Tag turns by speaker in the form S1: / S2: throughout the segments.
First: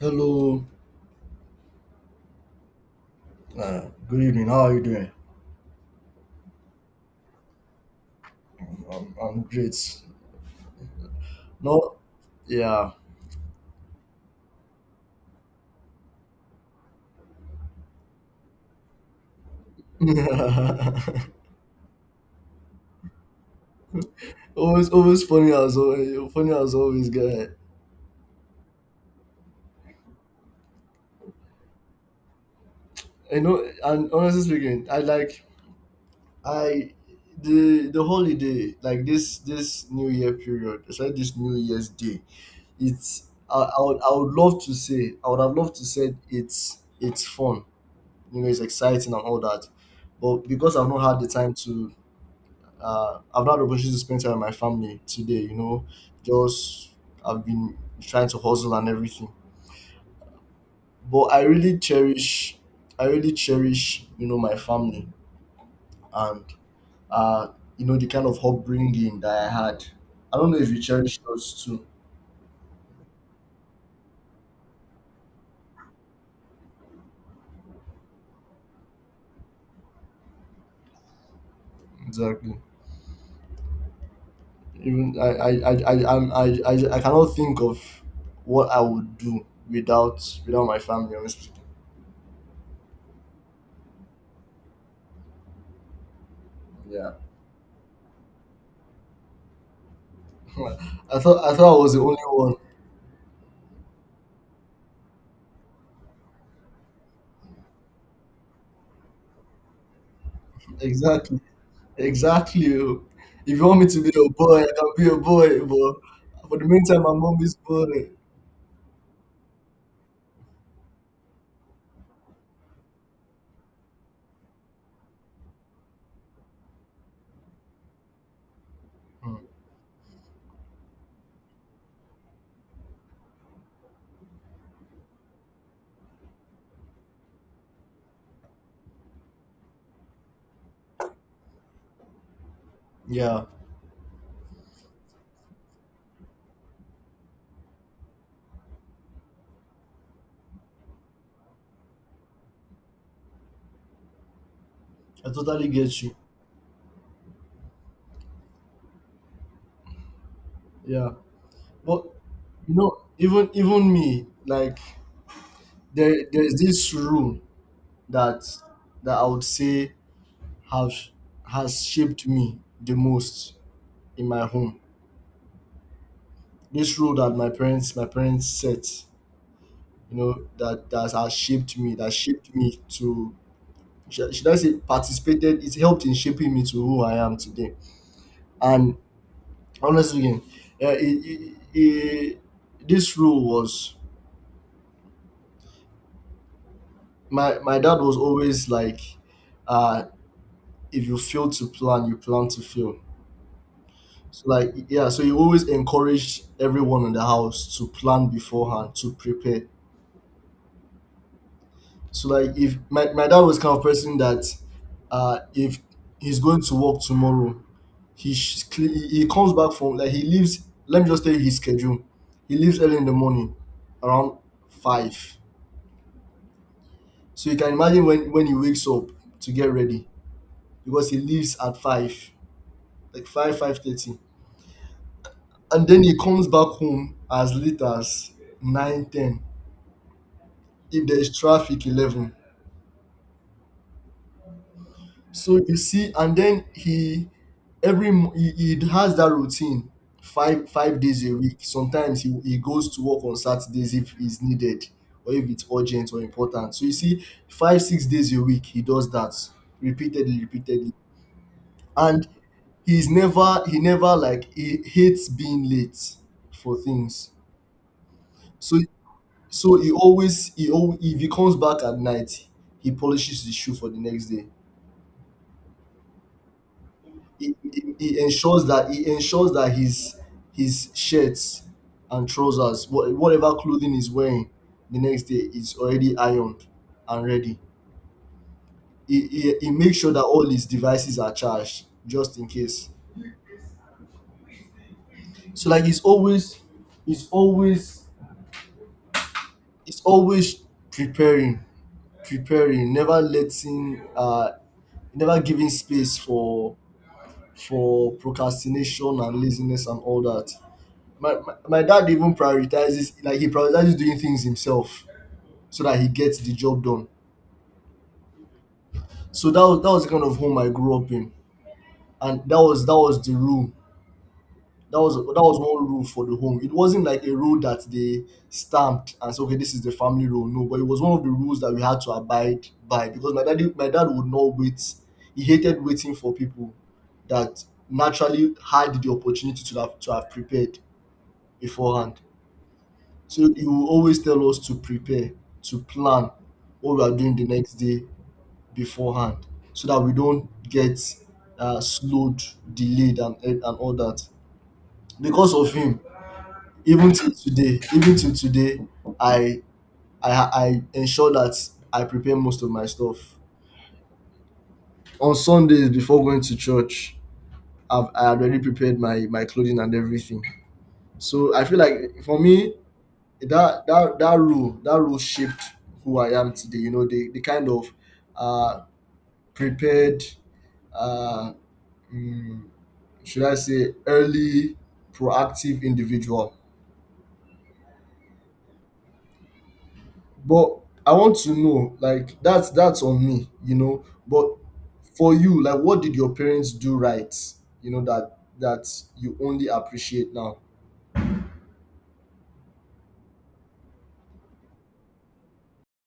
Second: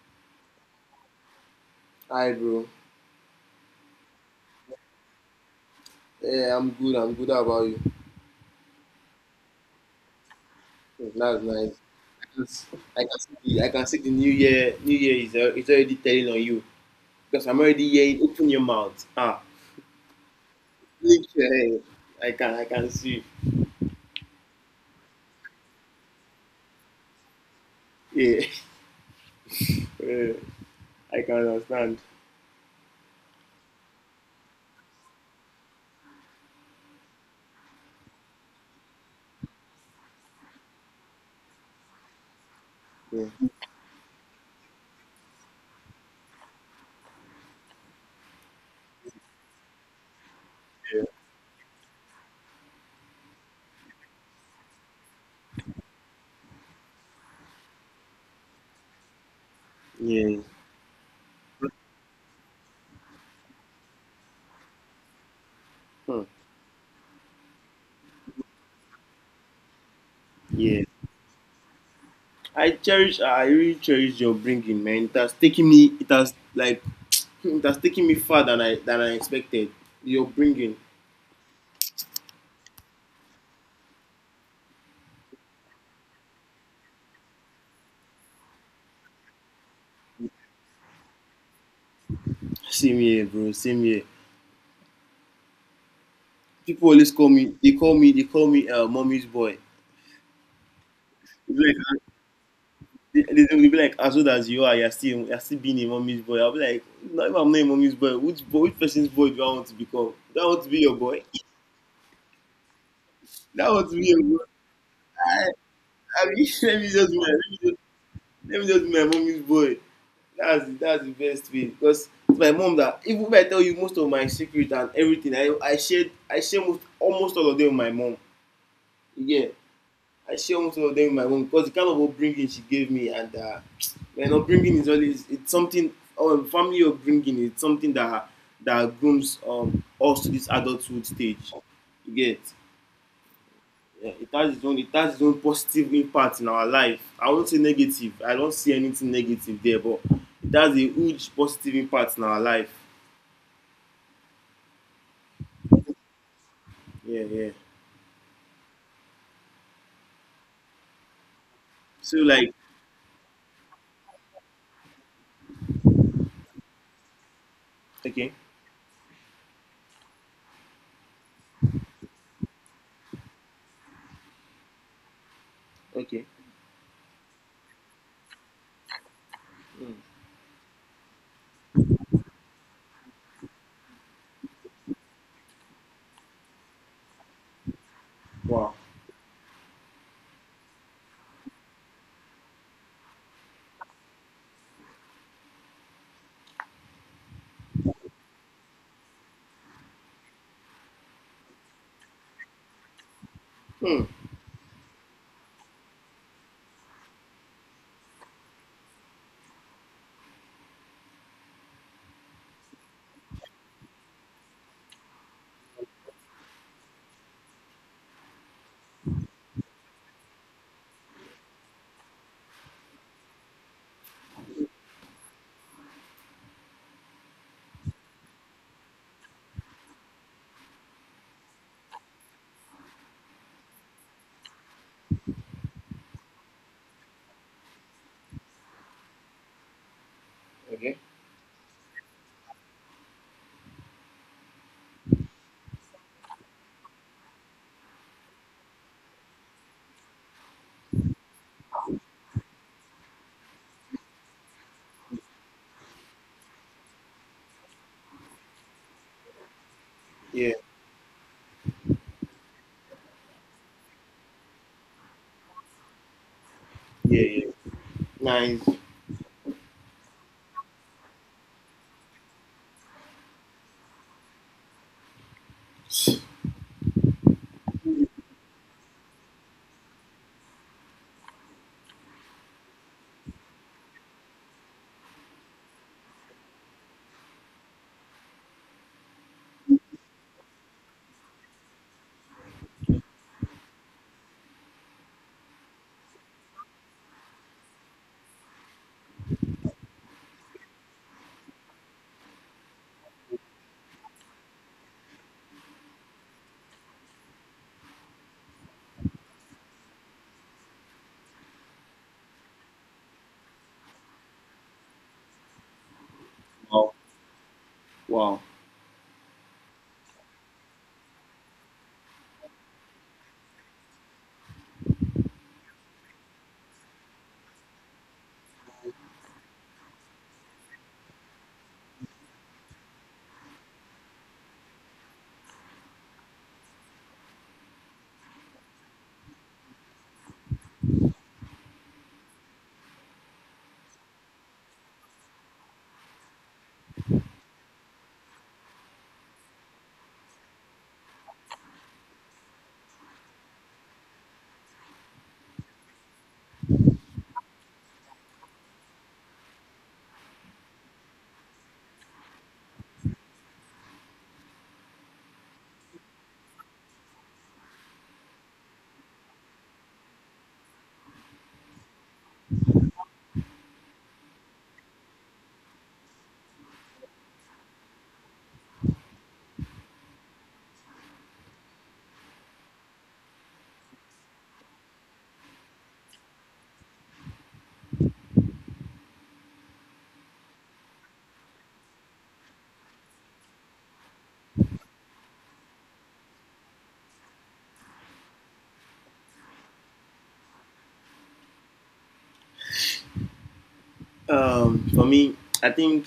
S1: Hello.
S2: Hi, bro.
S1: Uh, Good evening. How are you doing?
S2: Yeah, I'm good. How about you?
S1: I'm great.
S2: Oh, that's nice.
S1: No,
S2: I can see,
S1: yeah.
S2: I can see the new year. Is already telling on you because I'm already hearing. Open your mouth. Ah, blink your head. I can see.
S1: Always funny as always. Funny as always, guy.
S2: Yeah. Yeah. I can understand.
S1: And honestly speaking, I like I the holiday, like this New Year period. It's like this New Year's Day. It's
S2: Yeah.
S1: I would love to say I would have loved to say it's fun. It's exciting and all that. But because I've not had the time to, I've not had the opportunity to spend time with my family today, just I've been trying to hustle and everything.
S2: Yeah.
S1: But I really cherish, my family,
S2: Hmm.
S1: and, uh, the kind of upbringing that I had. I don't know if you
S2: Yeah.
S1: cherish those too.
S2: I really cherish your bringing, man. It has taken me. It has like. It has taken me far than I expected. Your bringing.
S1: Exactly. Even I cannot think of what I would do without my family, honestly.
S2: Same here, bro. Same here. People always
S1: Yeah.
S2: call me. They call me mommy's boy.
S1: I thought
S2: Like,
S1: I was the only one.
S2: they will be like, as old as you are, you're still being a mommy's boy. I'll be like, no, if I'm not a mommy's boy, which person's boy do I want to become? Do I want to be your boy?
S1: Exactly. Exactly. Oh. If
S2: Do
S1: you
S2: I
S1: want me
S2: want to
S1: to
S2: be
S1: be
S2: your
S1: your
S2: boy?
S1: boy, I can be your
S2: I,
S1: boy.
S2: I mean,
S1: But for the meantime, I'm mommy's boy.
S2: let me just be my mommy's boy. That's the best way because it's my mom that even if I tell you most of my secret and everything, I share most almost all of them with my mom.
S1: Hmm.
S2: Yeah, I share most of them with my mom because the kind of upbringing she gave me and man, upbringing is always it's something. Or family upbringing is something that grooms us to this adulthood stage. You get.
S1: Yeah,
S2: Yeah, it has its own positive impact in our life. I won't say negative. I don't see anything negative there, but it has a huge positive impact in our life.
S1: I totally get you.
S2: Yeah, yeah.
S1: Yeah, but
S2: So like
S1: even me, like, there's this rule
S2: okay,
S1: that I would say have has shaped me the most in my home.
S2: okay.
S1: This rule that my parents set,
S2: Mm.
S1: that has shaped me, that shaped me to, should I say, participated, it helped in shaping me to who I am today.
S2: Wow.
S1: And honestly, eh, eh, it, this rule was my, my dad was always like, uh, if you fail to plan, you plan to fail.
S2: Hmm.
S1: So, like, yeah, so he always encouraged everyone in the house to plan beforehand, to prepare. So, like, if my dad was kind of person that, if he's going to work tomorrow, he sh- cle- he comes back from like, he leaves. Let me just tell you his schedule. He leaves early in the morning, around 5. So you can imagine when he wakes up to get ready, because he leaves at 5, like five thirty, and then he comes back home as late as nine ten.
S2: Okay.
S1: If there is traffic, 11. So you see, and then he, every mo- he, he has that routine five five days a week. Sometimes he goes to work on Saturdays if it's needed or if it's urgent or important. So you see, 5, 6 days a week he does that repeatedly,
S2: Yeah,
S1: repeatedly, and he never, like, he hates being late for
S2: yeah,
S1: things.
S2: yeah. Nice.
S1: So he always, if he comes back at night, he polishes his shoe for the next day. He ensures that his shirts and trousers, whatever clothing he's wearing, the next day, is already ironed and ready. He makes sure that all his devices are charged, just in case. So, like, he's always he's always preparing, preparing, never letting, never giving space for procrastination and laziness and all that. My dad even prioritizes, like, he prioritizes doing things himself, so that he gets the job
S2: Wow.
S1: done.
S2: Wow.
S1: So that was the kind of home I grew up in, and that was the rule. That was one rule for the home. It wasn't like a rule that they stamped and said, okay, this is the family rule. No, but it was one of the rules that we had to abide by, because my dad would not wait. He hated waiting for people that naturally had the opportunity to have prepared beforehand. So he will always tell us to prepare, to plan what we are doing the next day beforehand, so that we don't get, slowed, delayed, and all that. Because of him, even till today, I I ensure that I prepare most of my stuff on Sundays before going to church. I had already prepared my clothing and everything. So I feel like, for me, that that role shaped who I am today. The kind of, uh, prepared, uh, mm, should I say, early, proactive individual. But I want to know, like, that's on me. But for you, like, what did your parents do right? You know that you only appreciate now.
S2: For me, I think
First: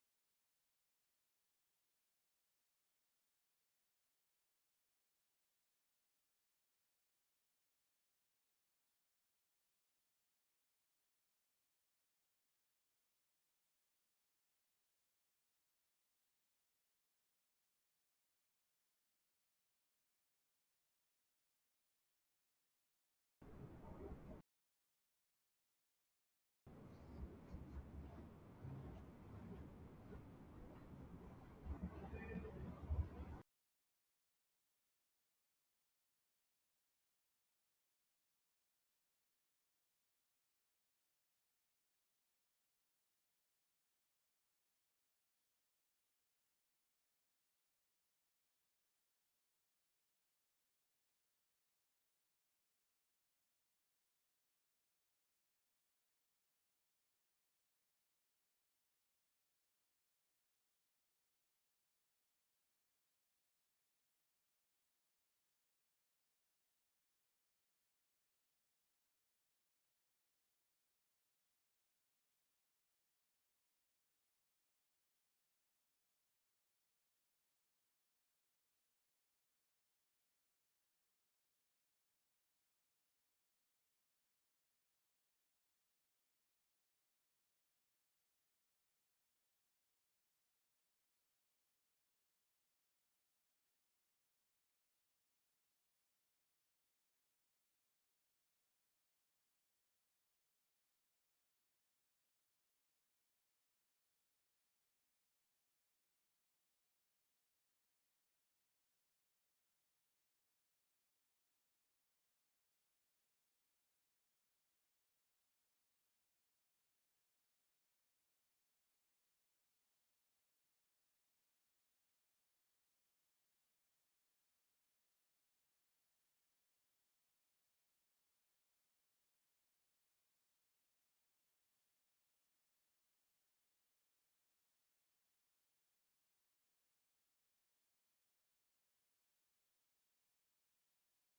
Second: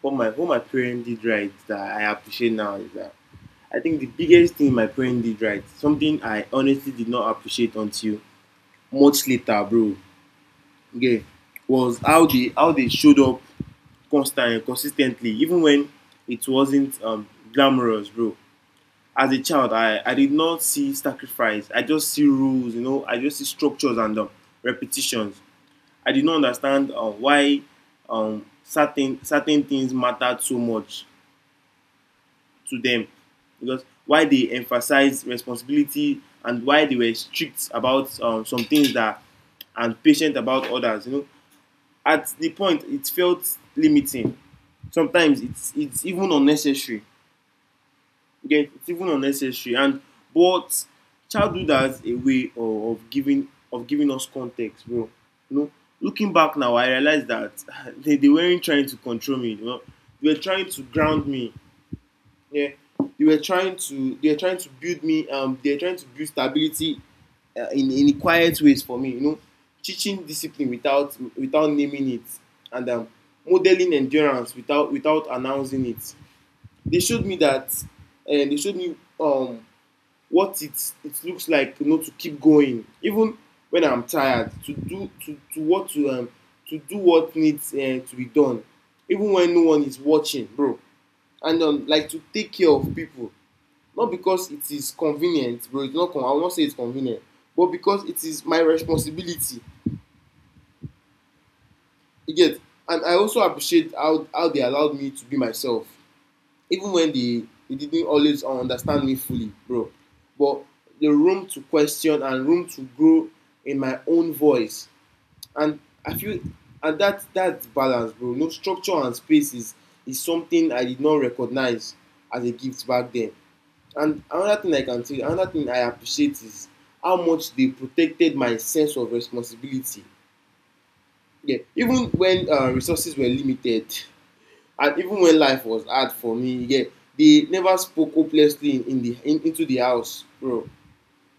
S2: what my parents did right that I appreciate now is that I think the biggest thing my parents did right, something I honestly did not appreciate until much later, bro. Okay, was how they showed up constant consistently, even when it wasn't glamorous, bro. As a child, I did not see sacrifice. I just see rules, you know. I just see structures and repetitions. I did not understand why certain certain things mattered so much to them because why they emphasized responsibility and why they were strict about some things that and patient about others. You know, at the point it felt limiting. Sometimes it's even unnecessary. You It's even unnecessary. And but childhood has a way of giving us context, bro. You know, looking back now, I realized that they weren't trying to control me. You know, they were trying to ground me. Yeah, they were trying to build me. They were trying to build stability in quiet ways for me. You know, teaching discipline without naming it, and modeling endurance without announcing it. They showed me that and they showed me what it looks like, you know, to keep going even when I'm tired, to what to do what needs to be done even when no one is watching, bro. And like to take care of people not because it is convenient, bro. It's not con I won't say it's convenient, but because it is my responsibility. You get. And I also appreciate how they allowed me to be myself even when they didn't always understand me fully, bro. But the room to question and room to grow in my own voice. And I feel and that's balance, bro. No, structure and space is something I did not recognize as a gift back then. And another thing I can tell you, another thing I appreciate is how much they protected my sense of responsibility. Yeah, even when resources were limited, and even when life was hard for me, yeah, they never spoke hopelessly in, into the house, bro.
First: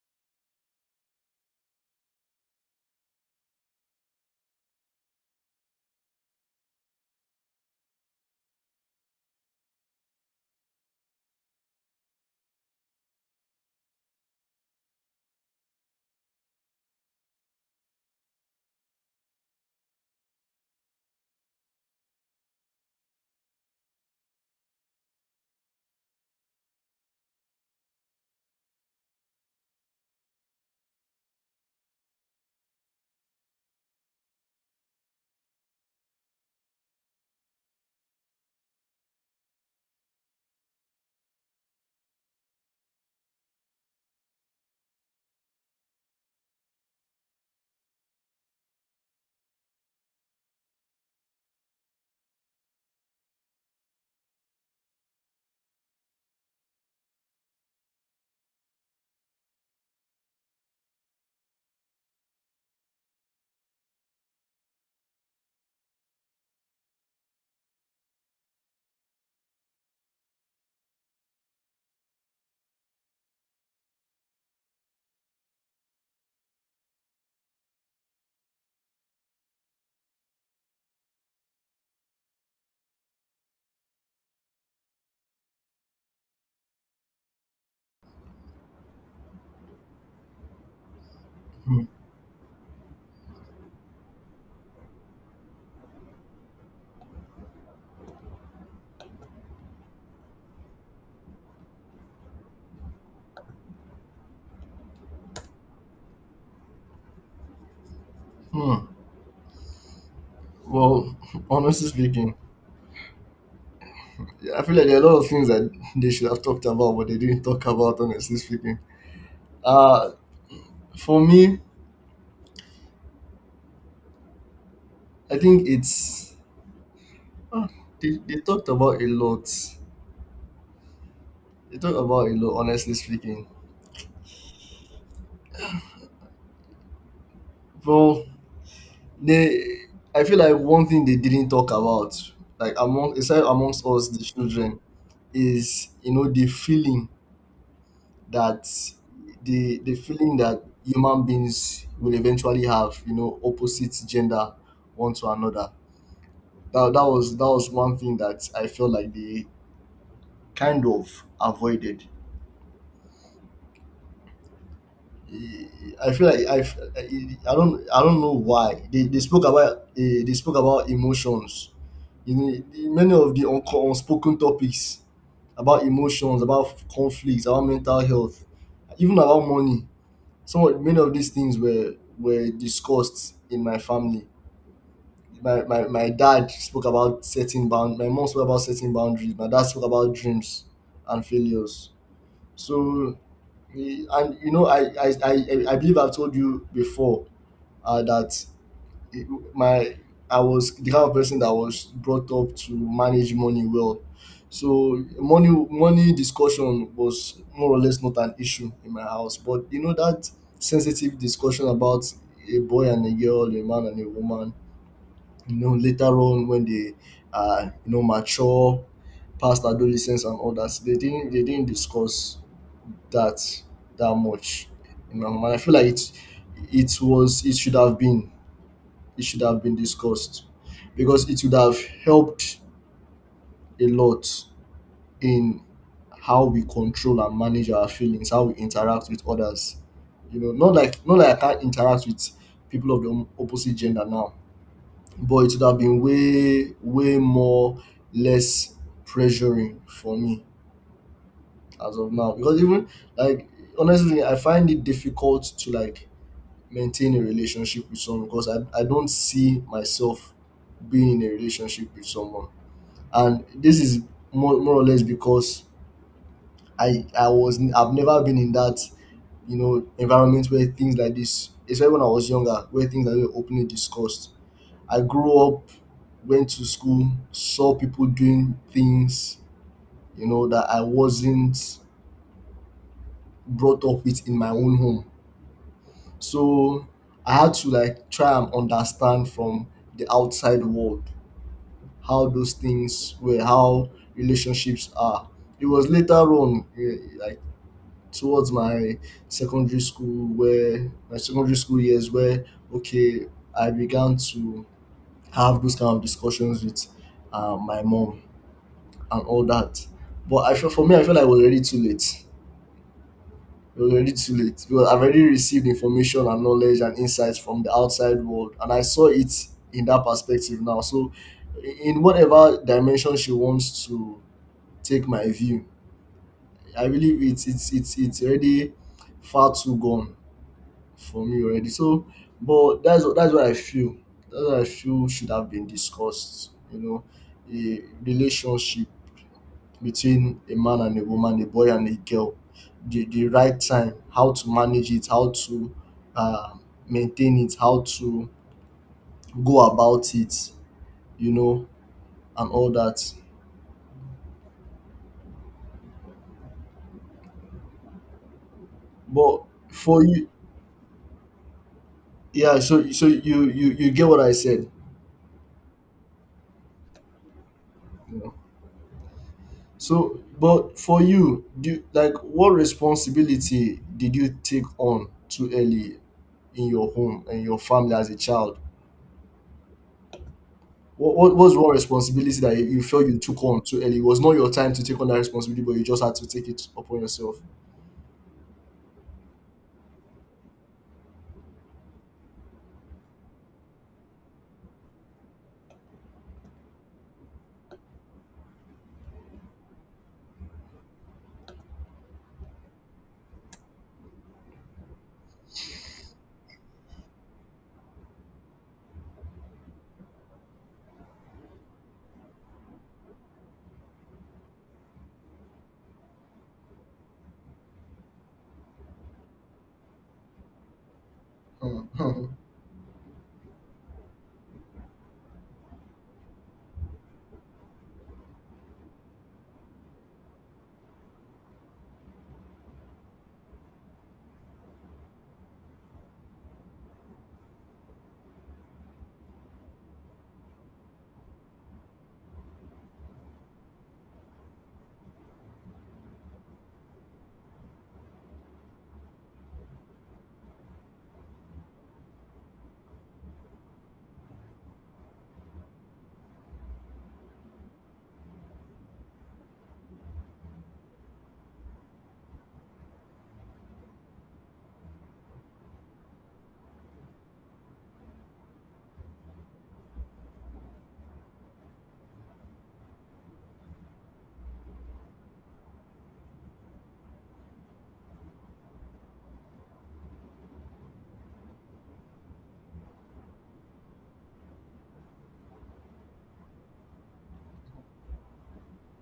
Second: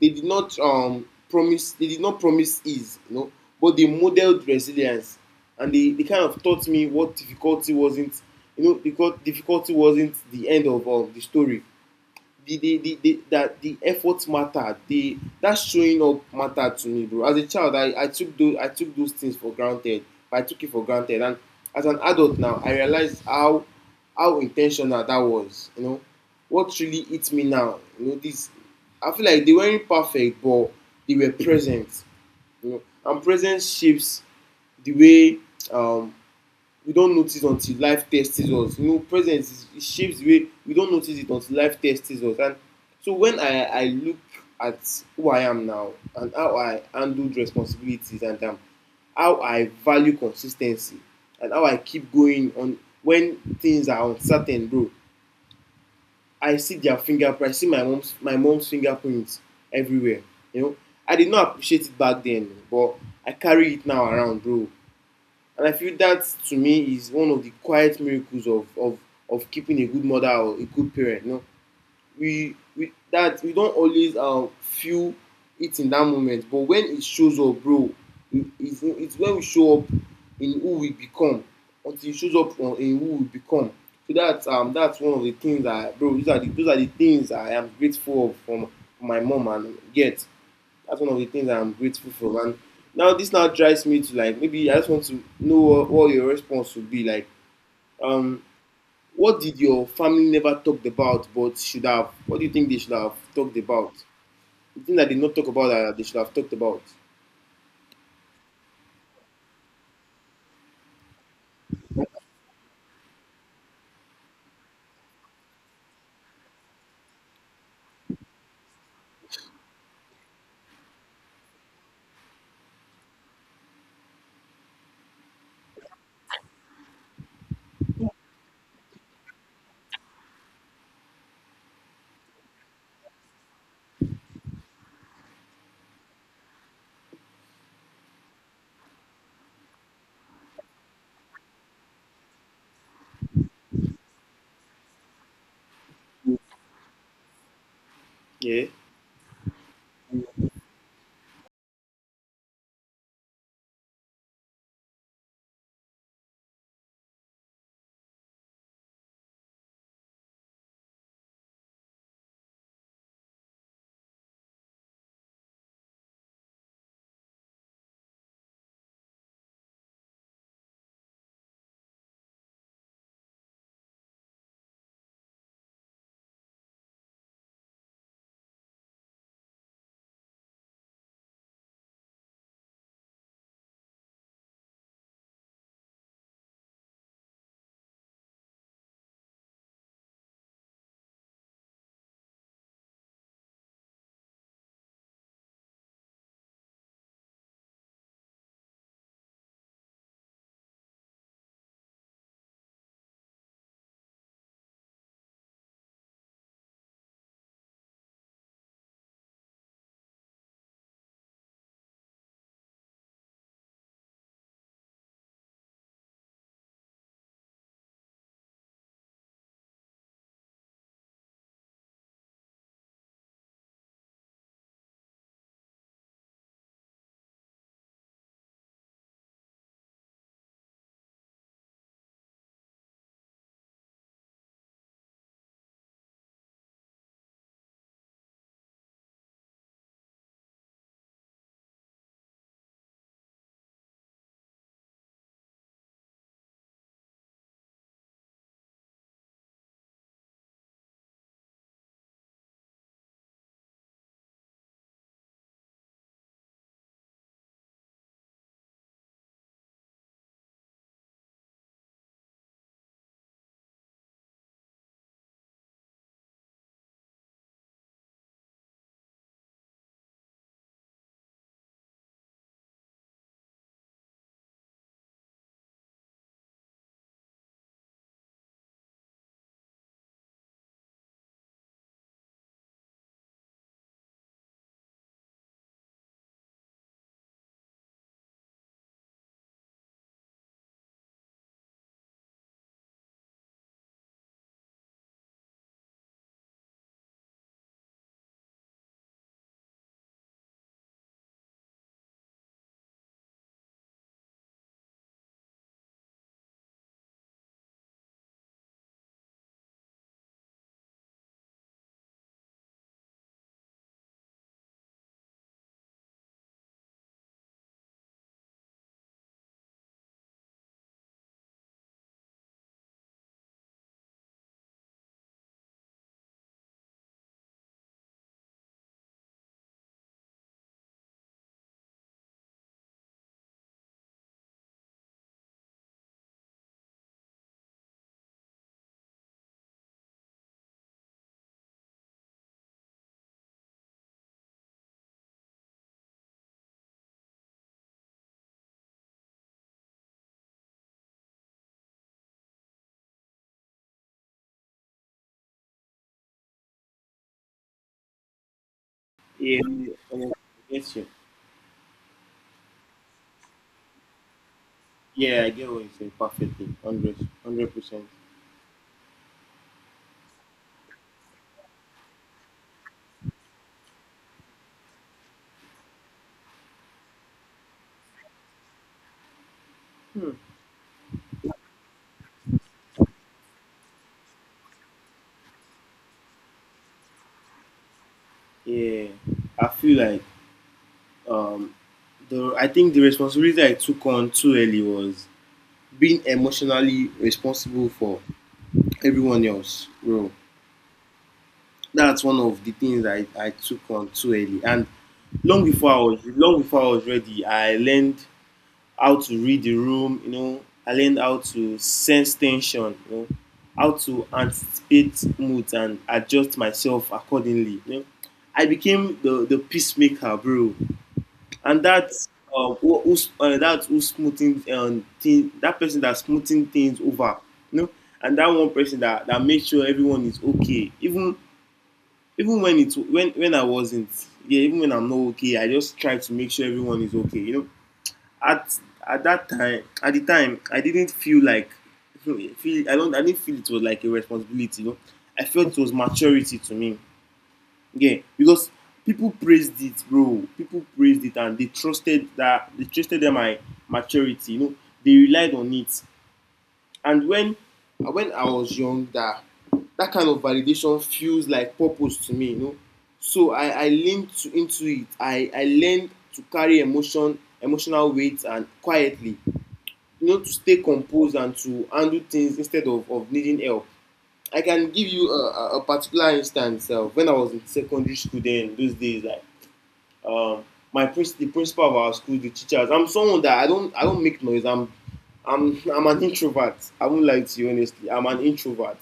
S2: They did not promise they did not promise ease, you know, but they modeled resilience, and they kind of taught me what difficulty wasn't. You know, because difficulty wasn't the end of the story. The efforts matter the that showing up mattered to me, bro. As a child, I took those I took those things for granted. I took it for granted. And as an adult now, I realize how intentional that was, you know. What really hits me now, you know, this, I feel like they weren't perfect, but they were present. You know, and presence shapes the way, um we don't notice until life tests us. You know, it shapes the way we don't notice it until life tests us. And so when I look at who I am now and how I handle responsibilities, and how I value consistency and how I keep going on when things are uncertain, bro, I see their fingerprint. I see my mom's fingerprints everywhere, you know. I did not appreciate it back then, but I carry it now around, bro. And I feel that to me is one of the quiet miracles of of keeping a good mother or a good parent. You know, we that we don't always feel it in that moment, but when it shows up, bro, it's when we show up in who we become until it shows up in who we become. So that's one of the things that, bro, those are the, those are the things I am grateful of from my mom and get. That's one of the things I'm
S1: Hmm.
S2: grateful for. And now this now drives me to, like, maybe I just want to know what, your response would be like. Um, what did your family never talked about but should have? What do you think they should have talked about? The thing that they not talk about that they should have talked about.
S1: Hmm. Well, honestly speaking, I feel like there are a lot of things that they should have talked about, but they didn't talk about. Honestly speaking, Uh, for me, I think ah, they talked about a lot. They talked about a lot, honestly speaking. Well, they I feel like one thing they didn't talk about, like, amongst us the children, is the feeling that
S2: Yeah,
S1: human beings will eventually have, opposite gender, one to another. That that was one thing that I felt like they kind of avoided. I feel like I do not I don't know why they spoke about, emotions, many of the unspoken topics, about emotions, about conflicts, about mental health, even about money. Many of these things were discussed in my family. My dad spoke about setting bound. My mom spoke about setting boundaries. My dad spoke about dreams and failures. So. And I believe I've told you before, that, it- my I was the kind of person that was brought up to manage money well, so money discussion was more or less not an issue in my house. But that sensitive discussion about a boy and a girl, a man and a woman, later on, when they, mature past adolescence and all that, they didn't discuss that that much in my home, and I feel like it was it should have been it should have been discussed, because it would have helped a lot in how we control and manage our feelings, how we interact with others. Not like not like I can't interact with people of the opposite gender now, but it would have been way way more less pressuring for me as of now, because even, like, honestly, I find it difficult to, like, maintain a relationship with someone, because I don't see myself being in a relationship with someone. And this is more or less because I've never been in that, environment where things like this, especially when I was younger, where things like this were openly discussed. I grew up, went to school, saw people doing things, that I wasn't brought up with in my own home. So I had to, like, try and understand from the outside world how those things were, how relationships are. It was later on, like, towards my secondary school years, where, okay, I began to have those kind of discussions with, my mom and all that. But I feel, for me, I feel like it was already too late. It was already too late, because I've already received information and knowledge and insights from the outside world, and I saw it in that perspective now. So, in whatever dimension she wants to take my view, I believe it's already far too gone for me already. So, but that's what I feel. That's what I feel should have been discussed. You know, a relationship between a man and a woman, a boy and a girl, the, right time, how to manage it, how to, uh, maintain it, how to go about it, you know, and all that. But
S2: yeah.
S1: for you,
S2: Um, yes, yeah. I get
S1: yeah, so you get what I said.
S2: Yeah, I get what you say perfectly. 100%.
S1: you know. So, but for you, like, what responsibility did you take on too early in your home and your family as a child? What was one responsibility that you felt you took on too early? It was not your time to take on that responsibility, but you just had to take it upon yourself.
S2: Yeah, I feel like um, the I think the responsibility I took on too early was being emotionally responsible for everyone else, bro. That's one of the things I took on too early. And long before I was ready, I learned how to read the room, you know. I learned how to sense tension, you know, how to anticipate moods and adjust myself accordingly. You know. I became the peacemaker, bro. And
S1: Mm,
S2: that's
S1: mhm.
S2: who, who's, that's who smoothing thing, that person that's smoothing things over, you know, and that one person that makes sure everyone is okay, even when I wasn't, yeah, even when I'm not okay, I just try to make sure everyone is okay. You know, at at that time, at the time, I didn't feel like feel I didn't feel it was like a responsibility. You know, I felt it was maturity to me. Yeah, because people praised it, bro. People praised it, and they trusted them my maturity. You know, they relied on it. And when I was young, that kind of validation feels like purpose to me, you know. So I leaned into it. I learned to carry emotion, emotional weight, and quietly, you know, to stay composed and to handle things instead of needing help. I can give you a, a particular instance when I was in secondary school. Then those days, like um, my the principal of our school, the teachers. I'm someone that I don't make noise. I'm an introvert. I won't lie to you, honestly. I'm an introvert,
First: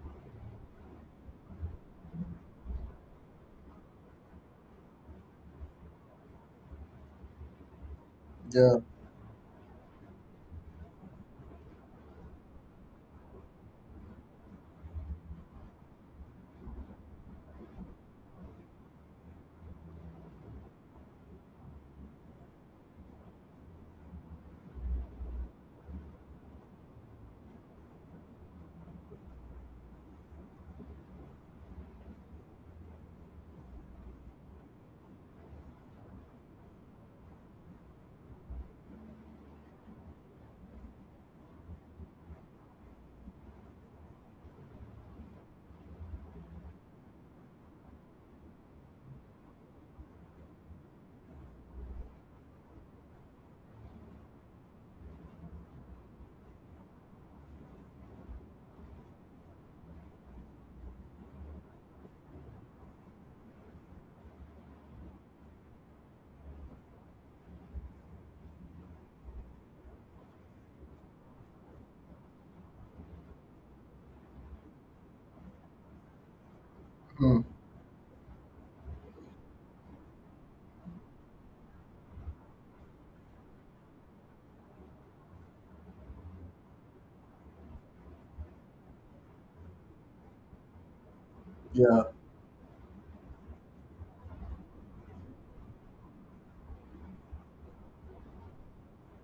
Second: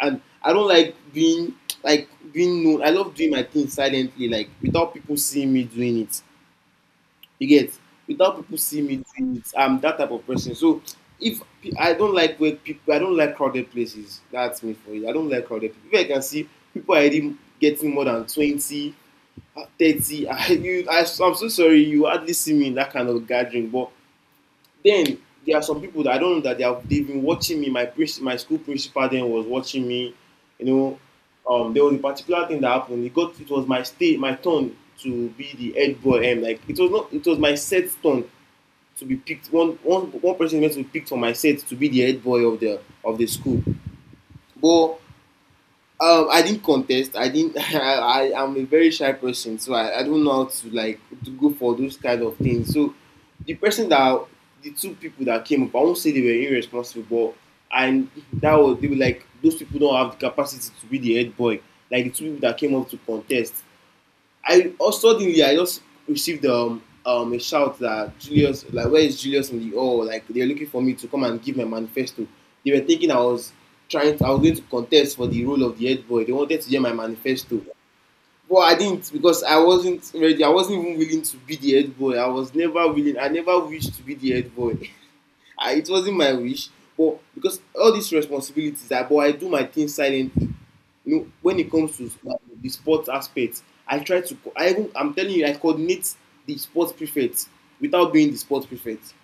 S2: and I don't like being, like, being known. I love doing my thing silently, like without people seeing me doing it. You get. Without people
S1: Yeah.
S2: seeing me doing it. I'm that type of person. So if pe- I don't like where people, I don't like crowded places. That's me for you. I don't like crowded people. If I can see people are already getting more than 20, 30, I'm so sorry you hardly see me in that kind of gathering, but then there are some people that I don't know that they have been watching me. My princ my school principal then was watching me, you know. There was a particular thing that happened. It was my turn to be the head boy. And like it was not, it was my set turn to be picked. One person was meant to be picked for my set to be the head boy of the school, but I didn't contest. I didn't. I am a very shy person, so I don't know how to like to go for those kind of things. So the person that the two people that came up, I won't say they were irresponsible, but and that was, they were like, those people don't have the capacity to be the head boy. Like the two people that came up to contest, suddenly I just received a shout that Julius, like where is Julius, in the oh like they're looking for me to come and give my manifesto. They were thinking I was I was going to contest for the role of the head boy. They wanted to hear my
S1: Mm.
S2: manifesto. But I didn't, because I wasn't ready. I wasn't even willing to be the head boy. I was never willing. I never wished to be the head boy. It wasn't my wish. But because all these responsibilities, I, but I do my thing silently, you know, when it comes
S1: Yeah.
S2: to the sports aspect, I try to, I'm telling you, I coordinate the sports prefect without being the sports prefect.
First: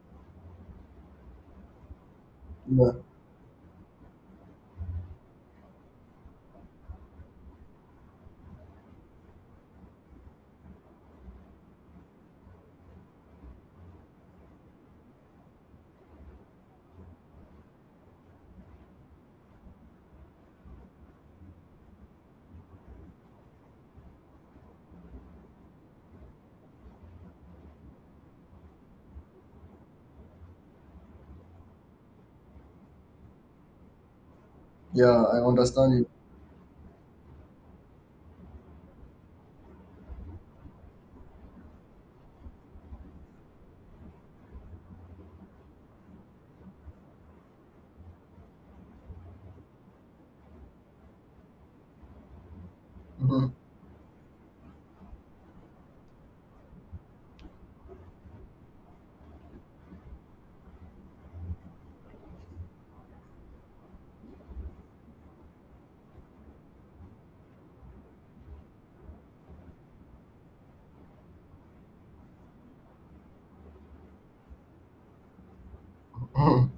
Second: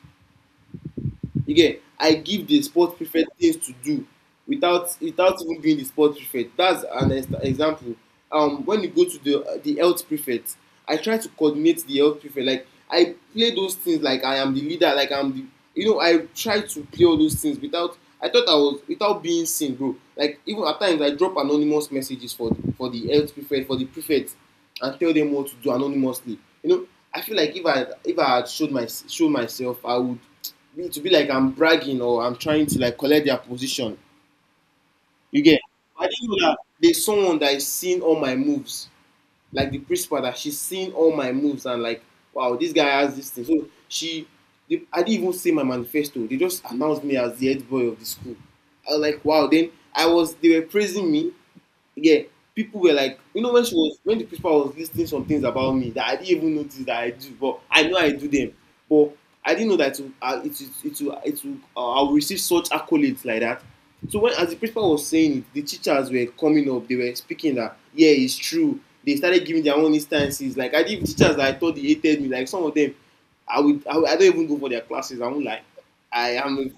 S2: Again, I give the
S1: Yeah.
S2: sport prefect things to do without even being the sport prefect. That's an example. When you go to the health prefect, I try to coordinate the health prefect. Like I play those things like I am the leader. Like I'm the, you know, I try to play all those things without. I thought I was without being seen, bro. Like even at times I drop anonymous messages for the health prefect for the prefect, and tell them what to do anonymously. You know, I feel like if I had showed myself, I would me to be like I'm bragging, or I'm trying to like collect their position.
S1: Yeah. I
S2: You get?
S1: understand
S2: I
S1: you.
S2: didn't know that there's someone that is seeing all my moves, like the principal, that she's seeing all my moves, and like, wow, this guy has this thing. So they, I didn't even say my manifesto. They just announced me as the head boy of the school. I was like, wow. Then I was, they were praising me, yeah, people were like, you
S1: Mhm,
S2: know, when she was when the principal was listing some things about me that I didn't even notice that I do, but I know I do them, but I didn't know that it will, it will, it will, it will I'll receive such accolades like that. So when as the principal was saying it, the teachers were coming up, they were speaking that yeah, it's true. They started giving their own instances. Like I did with teachers that I thought they hated me. Like some of them, I don't even go for their classes. I won't lie. I
S1: mhm,
S2: am,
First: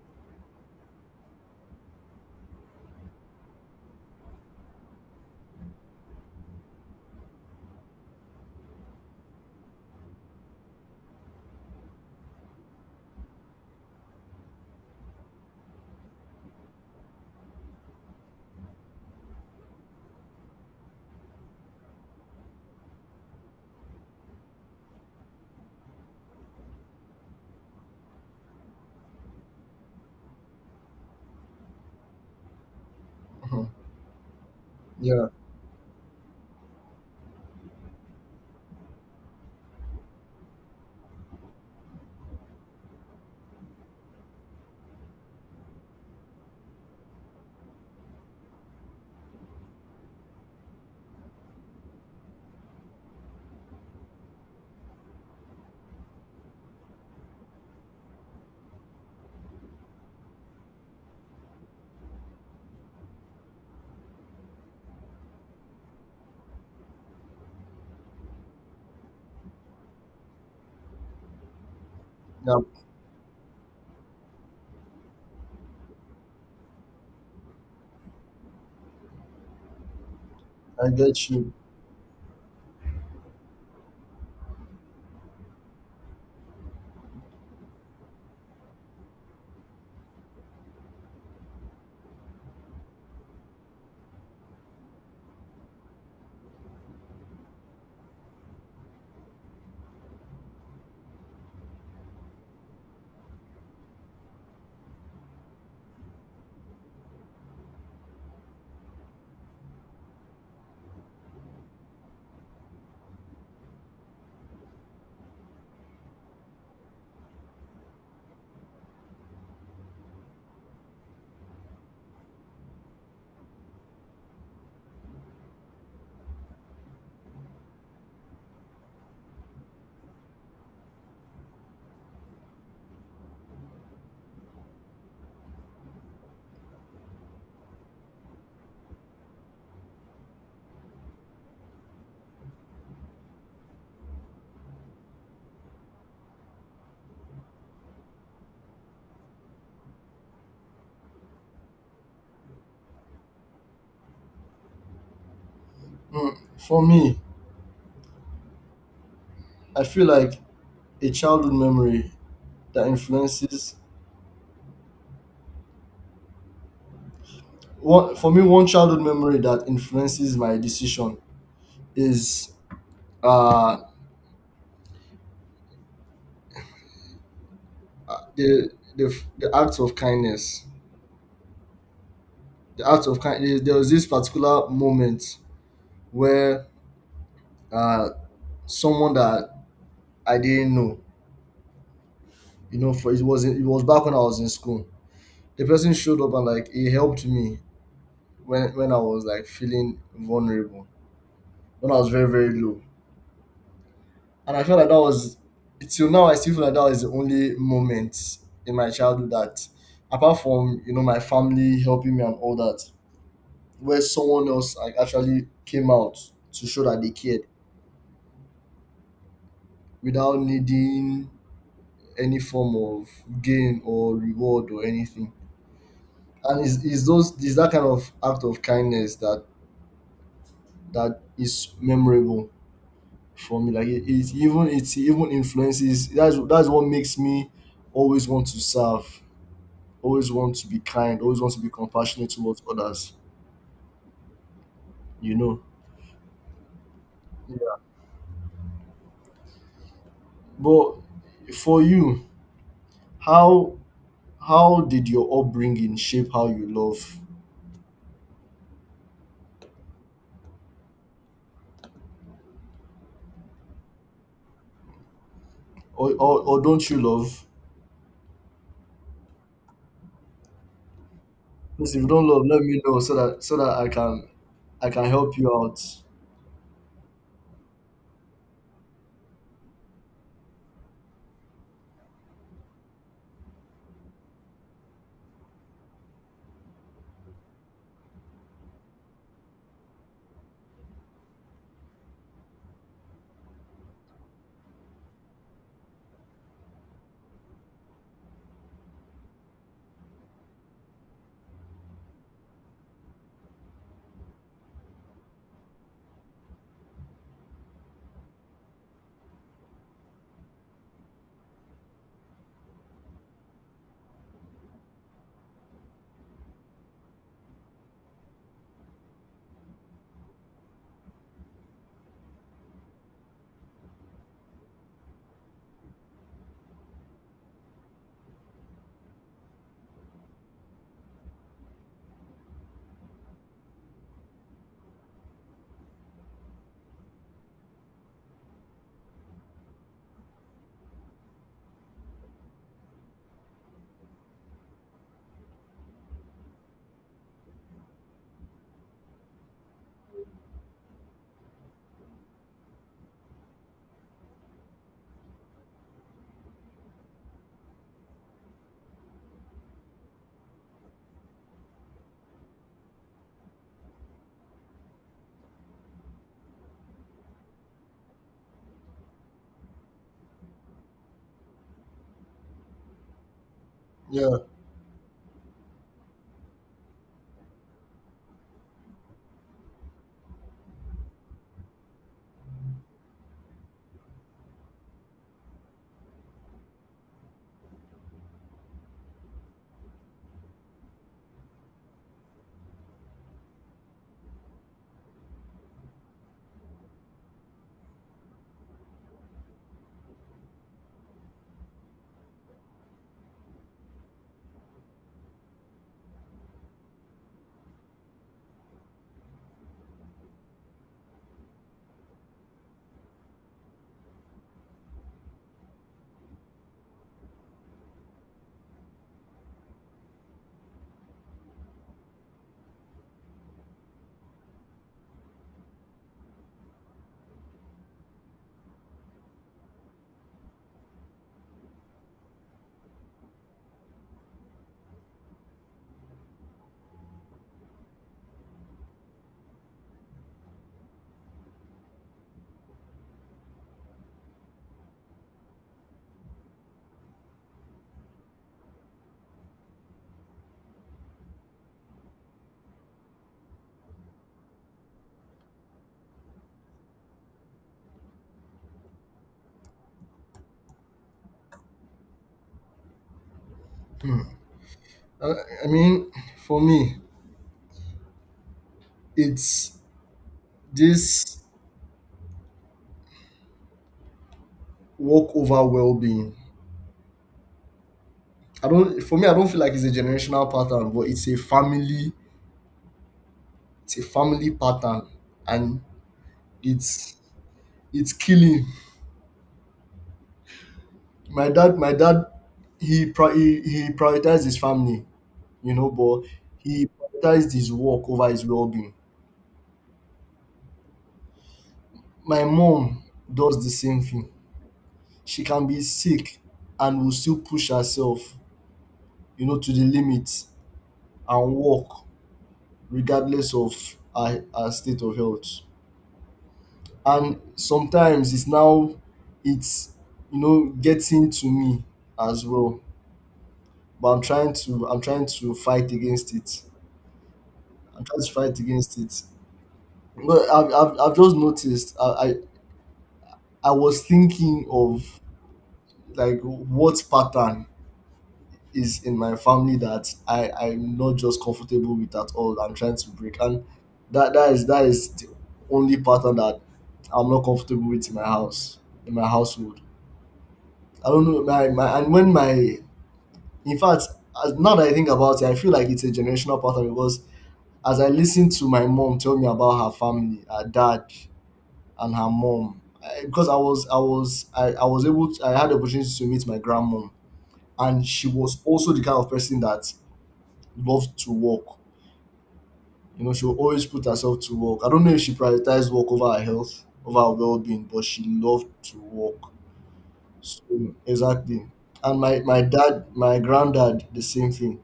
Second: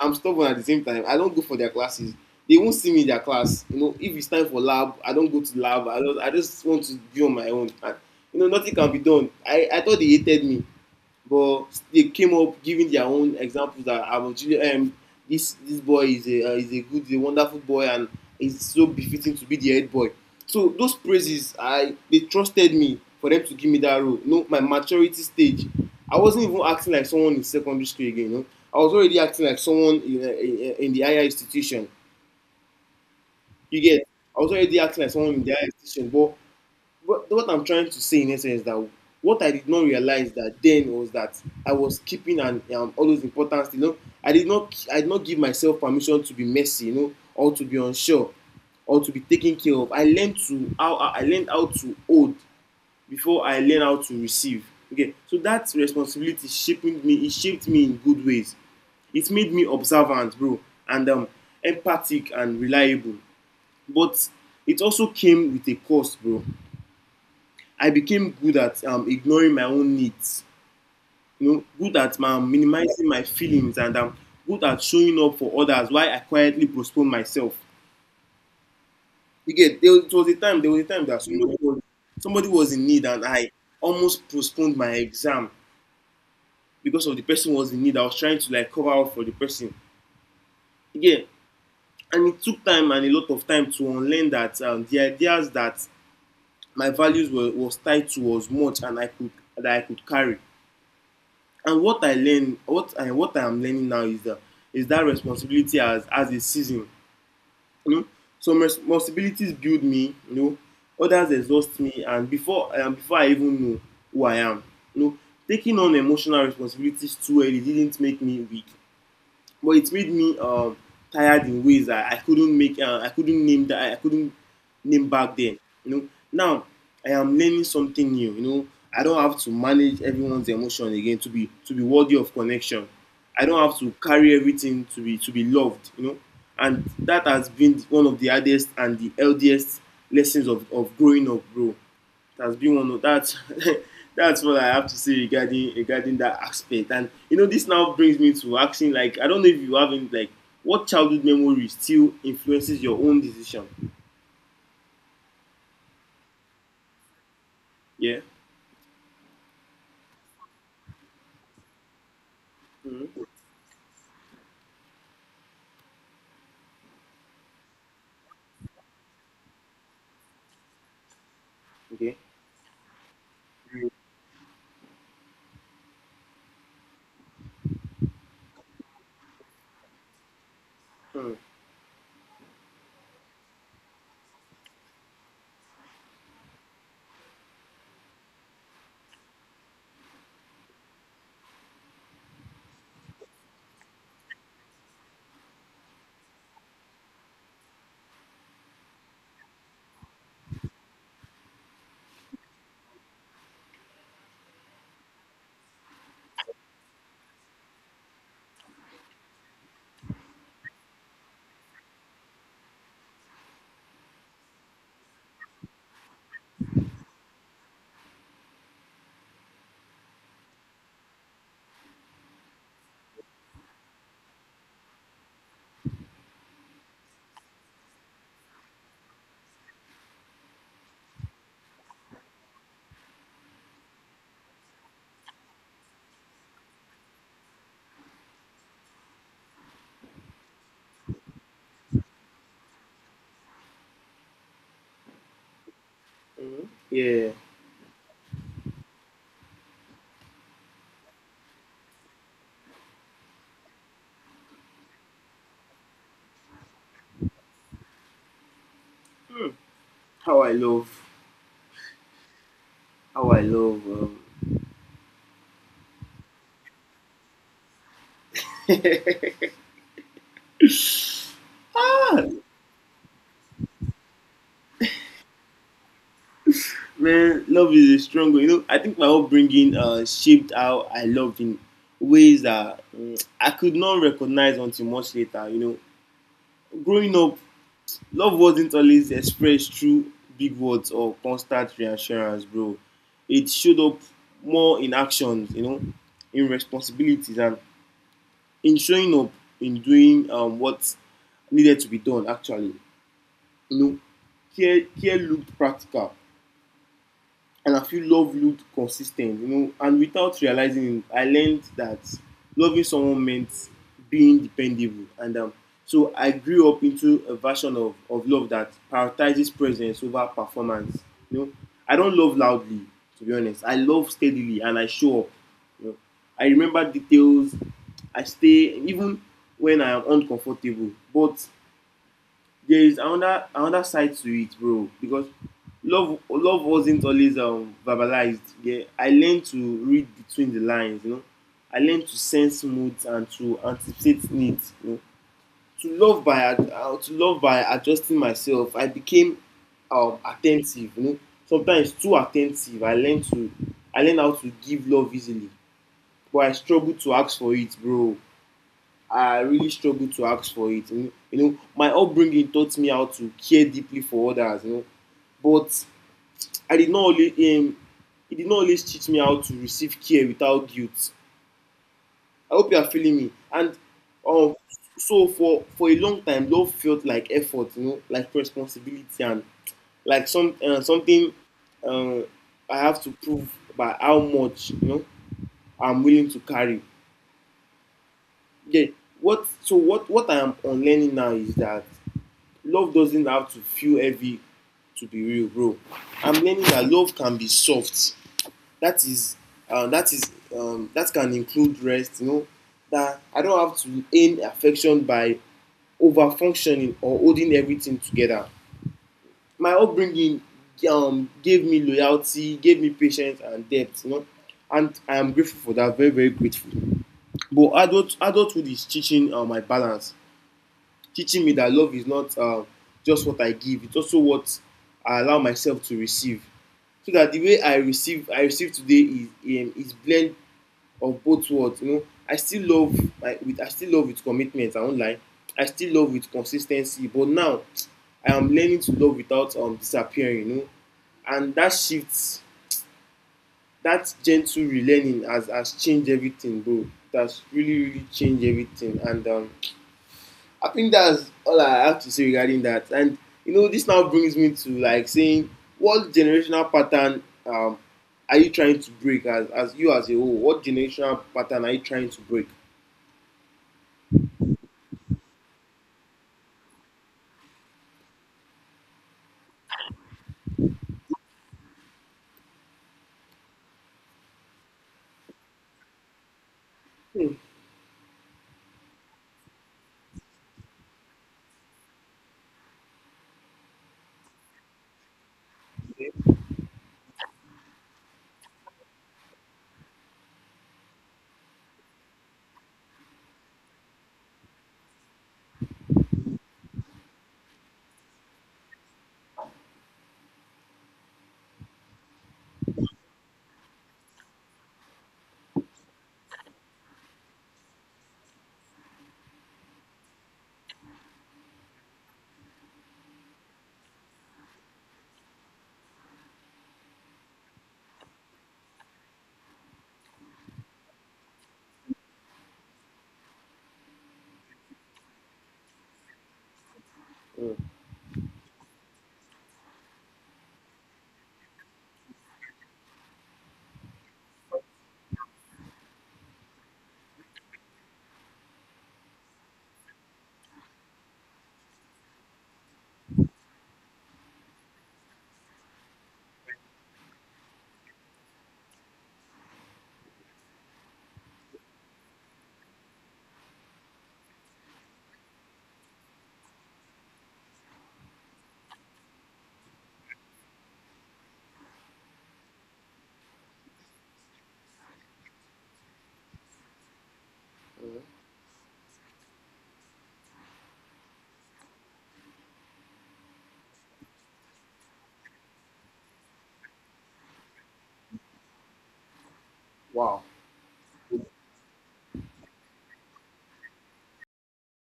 S2: I'm stubborn at the same time. I don't go for their classes, they won't see me in their class. You know, if it's time for lab, I don't go to lab. I just want to be on my own. And, you know, nothing can be done. I thought they hated me, but they came up giving their own examples that I was, this boy is a is a wonderful boy, and is so befitting to be the head boy. So those praises, I, they trusted me for them to give me that role. You know, my maturity stage, I wasn't even acting like someone in secondary school again. You know, I was already acting like someone in, in the higher institution.
S1: mhm.
S2: You get, I was already acting like
S1: Yeah.
S2: someone in the higher institution, but what I'm trying to say in essence is that what I did not realize that then was that I was keeping an all those importance. You know, I did not give myself permission to be messy, you know, or to be unsure, or to be taken care of. I learned how to hold before I learned how to receive. Okay, so that responsibility shaping me. It shaped me in good ways. It made me observant, bro, and empathic and reliable, but it also came with a cost, bro. I became good at ignoring my own needs, you know, good at
S1: Yeah.
S2: minimizing my feelings, and good at showing up for others while I quietly postponed myself. You get, it was a time,
S1: I
S2: that
S1: get you.
S2: somebody was, somebody was in need, and I almost postponed my exam because of the person was in need. I was trying to like cover up for the person, you get. And it took time and a lot of time to unlearn that, the ideas that my values were was tied to as much and I could, that I could carry. And what I learned, what I am learning now is that, is that responsibility as a season. You know, some responsibilities build me. You know, others exhaust me, and before before I even know who I am, you know, taking on emotional responsibilities too early didn't make me weak, but it made me tired in ways that I couldn't name that, I couldn't name back then. You know, now I am learning something new. You know, I don't have to manage everyone's emotion again to be worthy of connection. I don't have to carry everything to be loved. You know, and that has been one of the hardest and the healthiest lessons of growing up, bro. That's been one of that's That's what I have to say regarding regarding that aspect. And you know, this now brings me to asking like, I don't know if you have not like, what childhood memory still influences your own decision.
S1: Mm, for me,
S2: Yeah.
S1: I feel like a childhood memory that
S2: Hmm.
S1: influences one for me one childhood memory that influences my decision
S2: Okay.
S1: is uh
S2: Hmm.
S1: the the act of kindness.
S2: Hmm.
S1: The act of kindness, there was this particular moment where uh someone that I didn't know, you know, for it was back when I was in school. The person showed up and, like, he helped me when I was, like, feeling vulnerable, when I was very very low, and I felt like that was till now I still feel like that was the only moment in my childhood that, apart from, you know, my family helping me and all that, where someone else, like, actually came out to show that they cared without needing any form of gain or reward or anything. And it's that kind of act of kindness that is memorable for me. Like it even influences. That's what makes me always want to serve, always want to be kind, always want to be compassionate towards others. You know.
S2: Yeah.
S1: Yeah. But for you, how how did your upbringing shape how you love,
S2: Hmm. How I love. How I love.
S1: or or don't you love? Please, if you
S2: Ah,
S1: don't love, let me know so that I can help you out.
S2: man, love is a strong one. You know, I think my upbringing shaped how I loved in ways that I could not recognize until much later. You know, growing up, love wasn't always expressed through big words or constant reassurance, bro. It showed up more in actions, you know, in responsibilities and in showing up, in doing what needed to be done, actually. You know, care looked practical, and I feel love looked consistent, you know. And without realizing it, I learned that loving someone meant being dependable. And so I grew up into a version of love that prioritizes presence over performance. You know, I don't love loudly, to be honest. I love steadily, and I show up. You know, I remember details. I stay even when I am uncomfortable, but there is another, another side to it, bro, because love wasn't always verbalized, yeah. I learned to read between the lines, you know. I learned to sense moods and to anticipate needs, you know, to love by, to love by adjusting myself. I became attentive, you know, sometimes too attentive. I learned how to give love easily, but I struggled to ask for it, bro. I really struggled to ask for it. You know, my upbringing taught me how to care deeply for others. You know, but I did not only um, it did not always teach me how to receive care without guilt. I hope you are feeling me. And
S1: Yeah.
S2: um, so for a long time, love felt like effort. You know, like responsibility, and like something, uh, I have to prove by how much, you know, I'm willing to carry. Yeah. What so what I am unlearning now is that love doesn't have to feel heavy to be real, bro. I'm learning that love can be soft. That is, uh, that is, that can include rest. You know, that I don't have to earn affection by over functioning or holding everything together. My upbringing gave me loyalty, gave me patience and depth. You know, and I am grateful for that. Very, very grateful. But adulthood is teaching my balance, teaching me that love is not just what I give; it's also what I allow myself to receive. So that the way I I receive today is blend of both words. You know, I still love my, with I still love with commitment. I won't lie. I still love with consistency. But now, I am learning to love without disappearing. You know, and that shift, that gentle relearning has changed everything, bro. That's really changed everything. And I think that's all I have to say regarding that. And you know, this now brings me to like saying, what generational pattern are you trying to break as you as a whole? What generational pattern are you trying to break?
S1: Hmm. I, I mean, for me, it's this work over well-being.
S2: Hmm.
S1: I don't. For me, I don't feel like it's a generational pattern, but it's a family. It's a family pattern, and
S2: Hmm.
S1: it's it's killing. My dad. My dad. He prioritized his family, you know, but he prioritized his work over his well-being. My mom does the same thing. She can be sick and will still push herself, you know, to the limit, and work regardless of her, her state of health. And sometimes it's now it's, you know, getting to me as well. But I'm trying to fight against it. I'm trying to fight against it. But I've just noticed I was thinking of, like, what pattern is in my family that I'm not just comfortable with at all. I'm trying to break, and that is the only pattern that I'm not comfortable with in my house, in my household. I don't know my, my and when my in fact, as- now that I think about it, I feel like it's a generational pattern, because as I listen to my mom tell me about her family, her dad, and her mom, because I was able to, I had the opportunity to meet my grandmom,
S2: Hmm.
S1: and she was also the kind of person that loved to work. You know, she would always put herself to work. I don't know if she prioritized work over her health, over her well being, but she loved to work.
S2: Wow.
S1: So, exactly. And my dad, my granddad, the same thing.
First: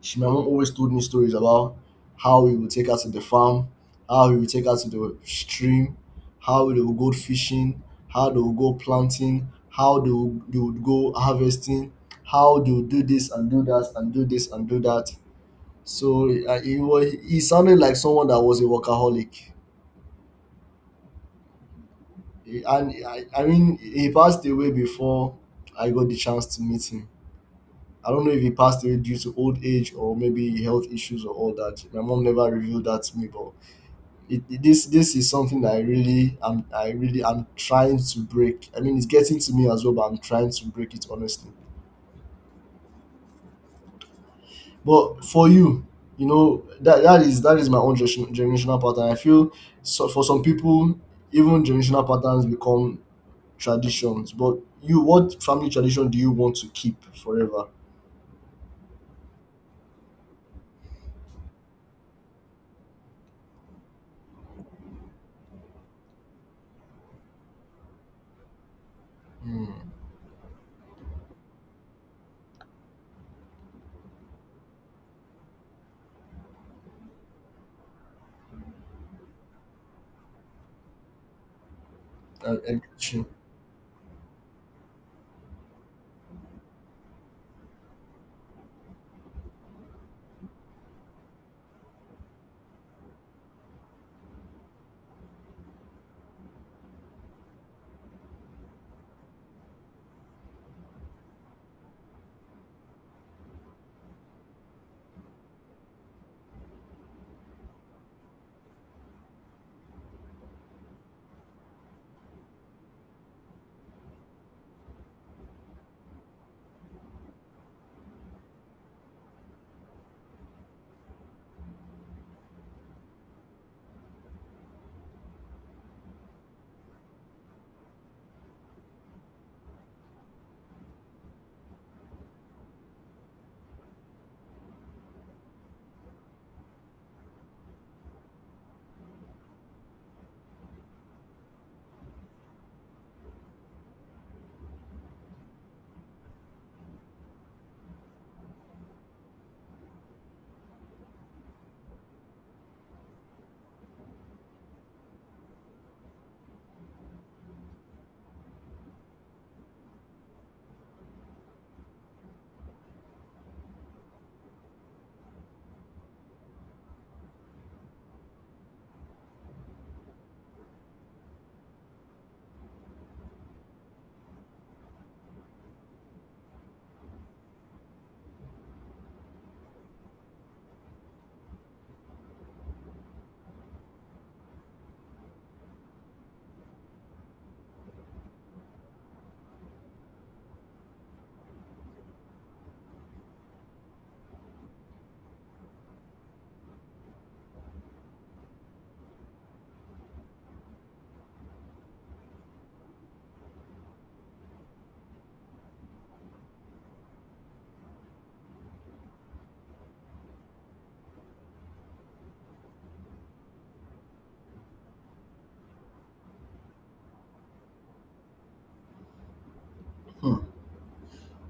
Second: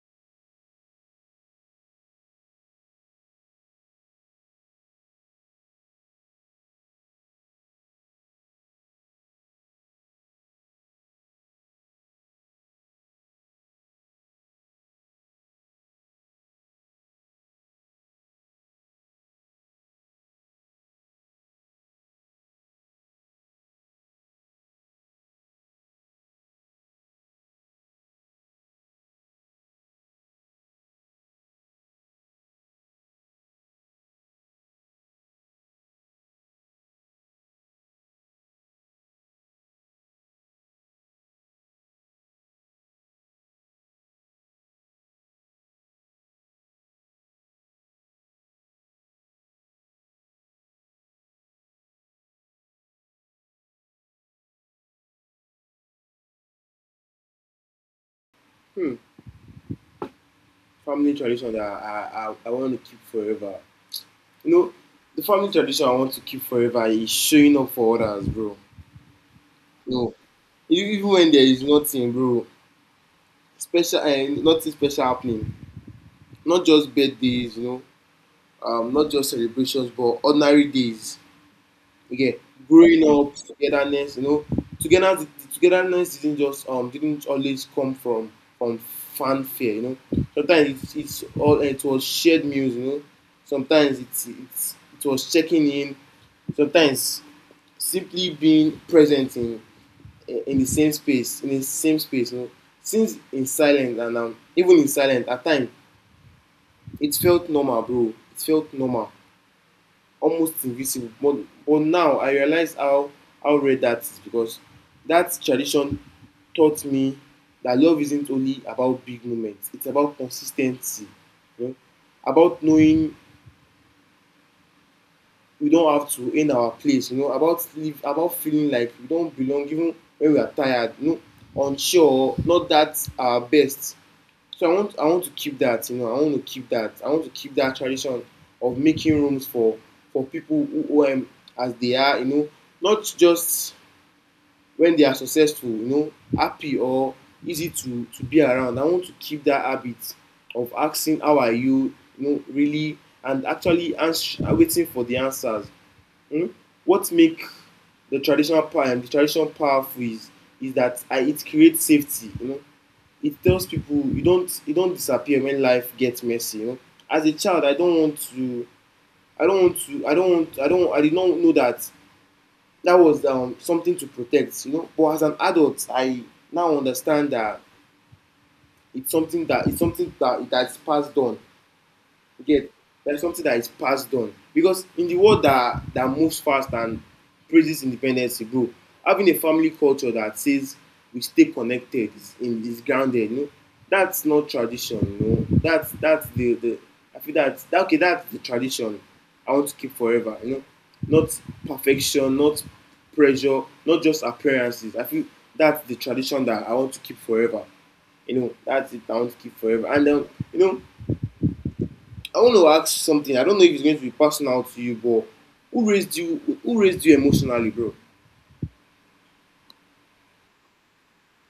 S1: She, my mom always told me stories about how he would take her to the farm, how he would take her to the stream, how they would go fishing, how they would go planting, how they would go harvesting, how they would do this and do that and do this and do that. So he sounded like someone that was a workaholic. I mean, he passed away before I got the chance to meet him. I don't know if he passed away due to old age or maybe health issues or all that. My mom never revealed that to me, but this is something that I really am trying to break. I mean, it's getting to me as well, but I'm trying to break it honestly. But for you, you know, that is my own generation- generational pattern. I feel so for some people, even generational patterns become traditions. But you, what family tradition do you want to keep forever?
S2: Hmm. Family tradition that I want to keep forever. You know, the family tradition I want to keep forever is showing up for others, bro.
S1: Hmm.
S2: You know, even when there is nothing, bro, special and nothing special happening, not just birthdays, you know, not just celebrations but ordinary days. Again,
S1: And- and
S2: growing
S1: teaching.
S2: up, togetherness. You know, togetherness, togetherness didn't always come from fanfare. You know, sometimes it was shared meals. You know, sometimes it was checking in. Sometimes simply being present in the same space in the same space. You know, since in silence and even in silence at times it felt normal, bro. It felt normal. Almost invisible, but now I realize how rare that is because that tradition taught me that love isn't only about big moments, it's about consistency, you know, about knowing we don't have to end our place, you know, about live, about feeling like we don't belong even when we are tired, you know, unsure, not that our best. So I want to keep that, you know, I want to keep that. I want to keep that tradition of making rooms for people who, who as they are, you know, not just when they are successful, you know, happy or easy to be around. I want to keep that habit of asking how are you, you know, really and actually waiting for the answers. Hmm? What make the traditional power the traditional powerful is is that it creates safety, you know, it tells people you don't disappear when life gets messy. You know? As a child, I don't want to. I don't want to. I don't want. I don't. I did not know that that was something to protect. You know. But as an adult, I now understand that it's something that it's something that that's passed on. Again, that is something that is passed on because in the world that that moves fast and praises independence, bro, having a family culture that says we stay connected is in is grounded. You know, that's not tradition. You know, that's the I feel that that, okay, that's the tradition I want to keep forever. You know, not perfection, not pressure, not just appearances. I feel that's the tradition that I want to keep forever. You know, that's it I want to keep forever. And you know, I want to ask something. I don't know if it's going to be personal to you, but who raised you? Who raised you emotionally, bro?
S1: Hmm.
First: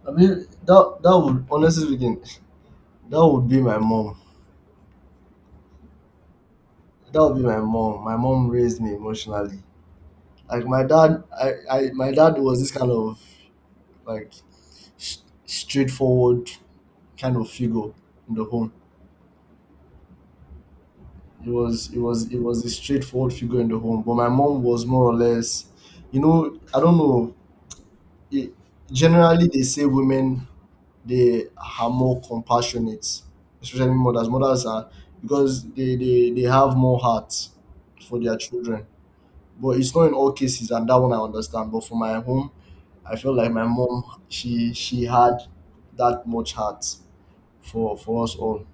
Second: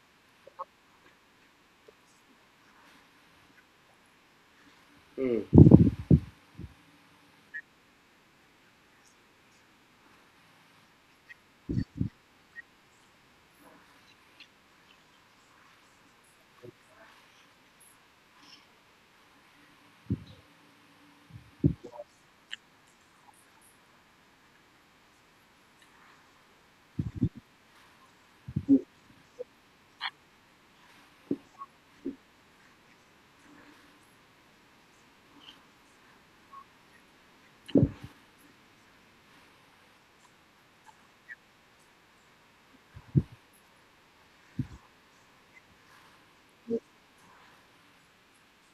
S1: I mean, that would, honestly speaking, that would be my mom.
S2: Mm,
S1: That would be my mom. My mom raised me emotionally. Like my dad, I my dad was this kind of, like, s- straightforward kind of figure in the home. It was a straightforward figure in the home, but my mom was more or less, you know, I don't know. It, generally, they say women they are more compassionate, especially mothers. Mothers are, because they have more heart for their children. But it's not in all cases, and that one I understand. But for my home, I feel like my mom, she had that much heart for us all,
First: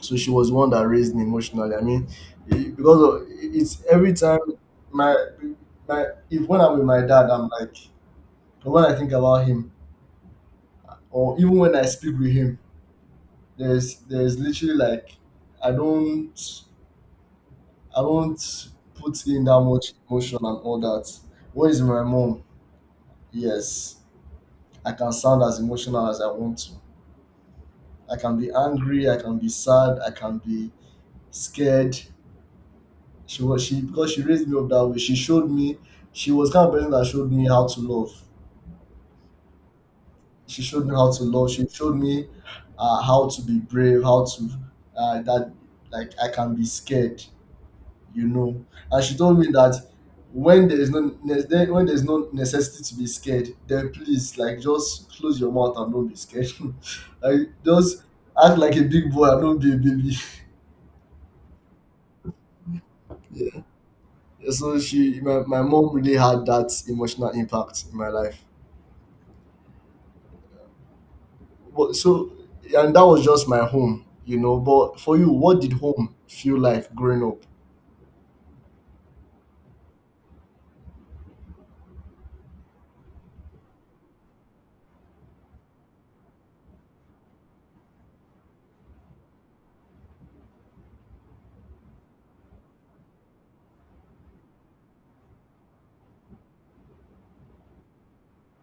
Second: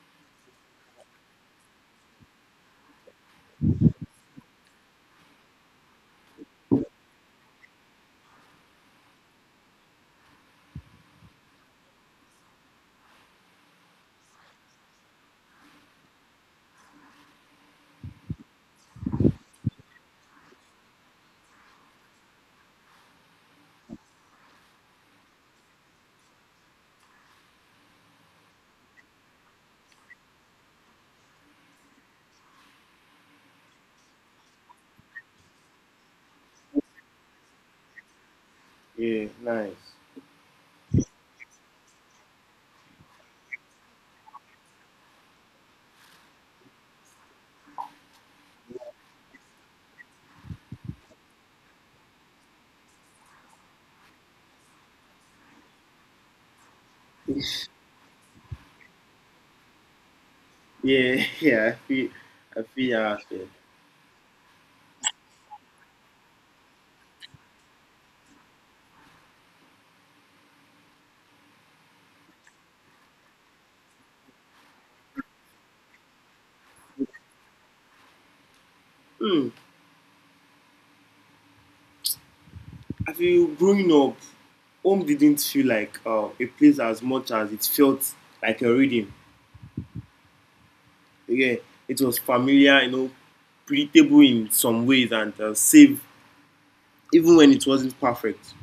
S1: so she was the one that raised me emotionally. I mean, it- because of, it's every time my my if when I'm with my dad, I'm like when I think about him, or even when I speak with him, there's literally like I don't I don't put in that much emotion and all that. What is my mom? Yes, I can sound as emotional as I want to. I can be angry, I can be sad, I can be scared. She, because she raised me up that way. She showed me, she was kind of person that showed me how to love.
S2: yeah, nice.
S1: She showed me how to love. She showed me how to be brave, how to that, like, I can be scared, you know. And she told me that when there's no necessity to be scared, then please, like, just close your mouth and don't be scared. Like, just act like a big boy and don't be a baby.
S2: Yeah, yeah, I feel your aspect.
S1: Yeah. So, she, my mom really had that emotional impact in my life. But so, and that was just my home, you know. But for you, what did home feel like growing up?
S2: Mm. I feel growing up, home didn't feel like a place as much as it felt like a reading. Yeah, it was familiar, you know, predictable in some ways and safe, even when it wasn't perfect.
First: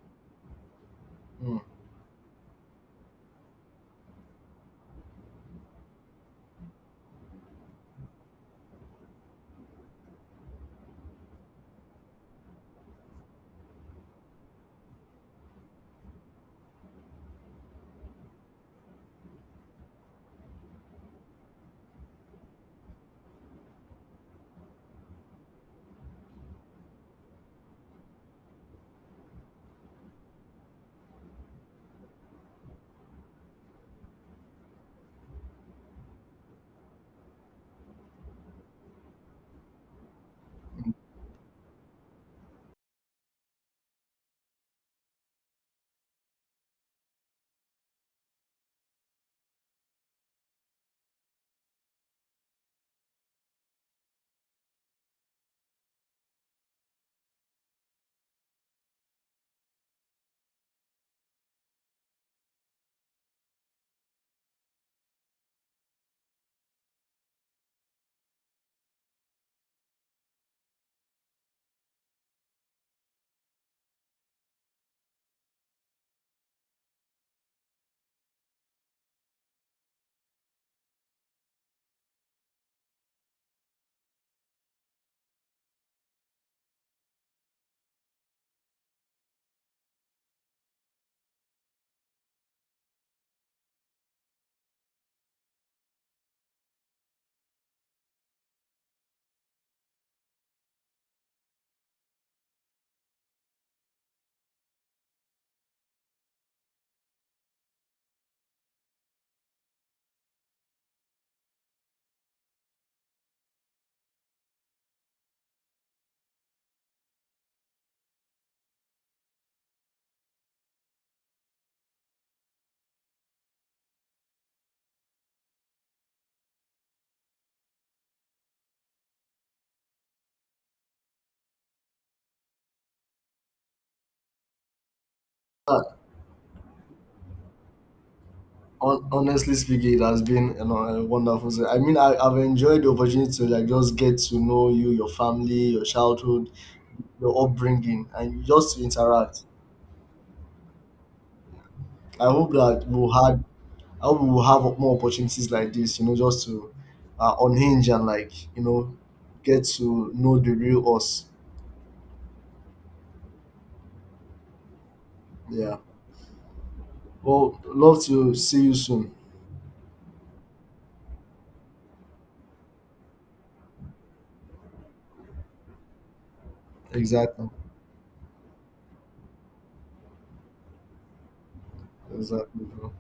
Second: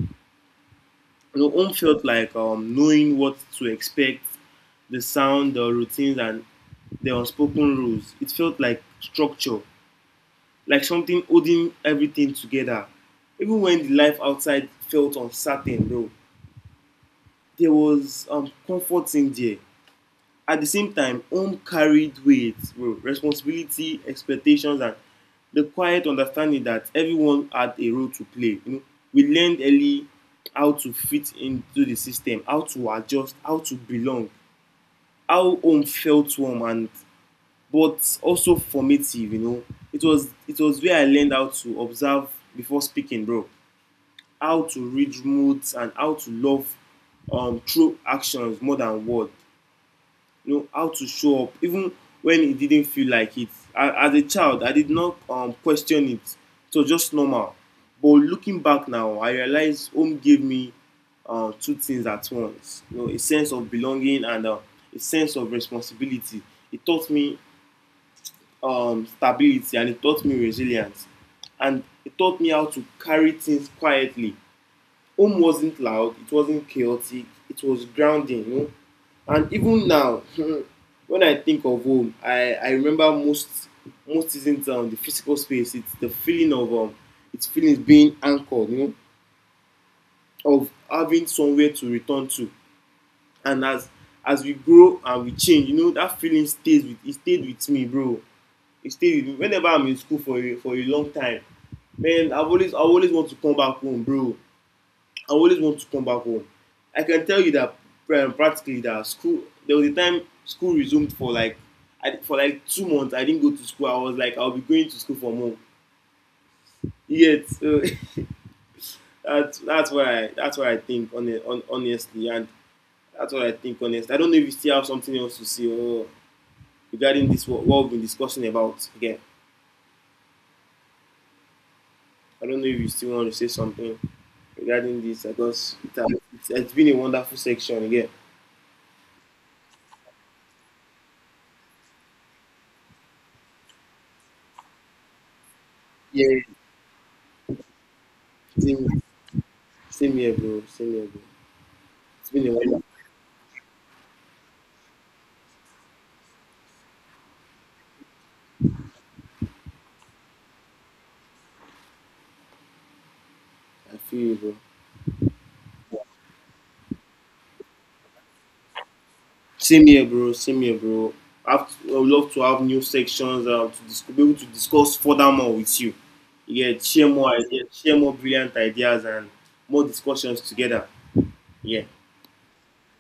S2: So
S1: Mm.
S2: home felt like knowing what to expect, the sound, the routines, and the unspoken rules. It felt like structure, like something holding everything together. Even when the life outside felt uncertain, though, there was comfort in there. At the same time, home carried weight, well, responsibility, expectations, and the quiet understanding that everyone had a role to play. You know, we learned early how to fit into the system, how to adjust, how to belong, how home felt warm and but also formative. You know, it was where I learned how to observe before speaking, bro, how to read moods and how to love through actions more than words. You know, how to show up even when it didn't feel like it. As a child, I did not question it, so just normal. But looking back now, I realize home gave me two things at once. You know, a sense of belonging and a sense of responsibility. It taught me stability, and it taught me resilience, and it taught me how to carry things quietly. Home wasn't loud, it wasn't chaotic, it was grounding, you know. And even now when I think of home, I remember most, most isn't the physical space, it's the feeling of it's feeling being anchored, you know, of having somewhere to return to. And as we grow and we change, you know, that feeling stays with, it stayed with me, bro. It stayed with me whenever I'm in school for a long time, man. I always want to come back home, bro. I always want to come back home. I can tell you that practically that school. There was a time school resumed for like, I, for like 2 months. I didn't go to school. I was like, I'll be going to school from home. Yet, so that's what I think on honestly, and that's what I think honestly. I don't know if you still have something else to say or regarding this, what we've been discussing about again. I don't know if you still want to say something regarding this. I guess
S1: Uh,
S2: it has, it's been a wonderful section again.
S1: hon- honestly speaking, it has been, you know, a wonderful. Se- I mean, I've enjoyed the opportunity to, like, just get to know you, your family, your
S2: Yeah,
S1: childhood, your upbringing, and just to
S2: same,
S1: interact.
S2: same here, bro. Same here, bro. It's
S1: I
S2: been
S1: hope
S2: a while.
S1: that we'll had, I hope we'll have more opportunities like this, you know, just to unhinge and, like, you know, get to know the real us.
S2: I feel you, bro.
S1: Yeah. Well, love to see you soon.
S2: Same here, bro. Same here, bro. Have to, I would love to have new sections to be able to discuss further more with you. Yeah, share more
S1: Exactly.
S2: ideas, share more brilliant ideas, and more discussions together. Yeah.
S1: Exactly, bro.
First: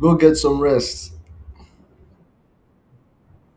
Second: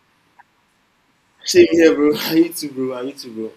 S1: Go get some rest.
S2: Same here, bro. I need to, bro. I need to, bro.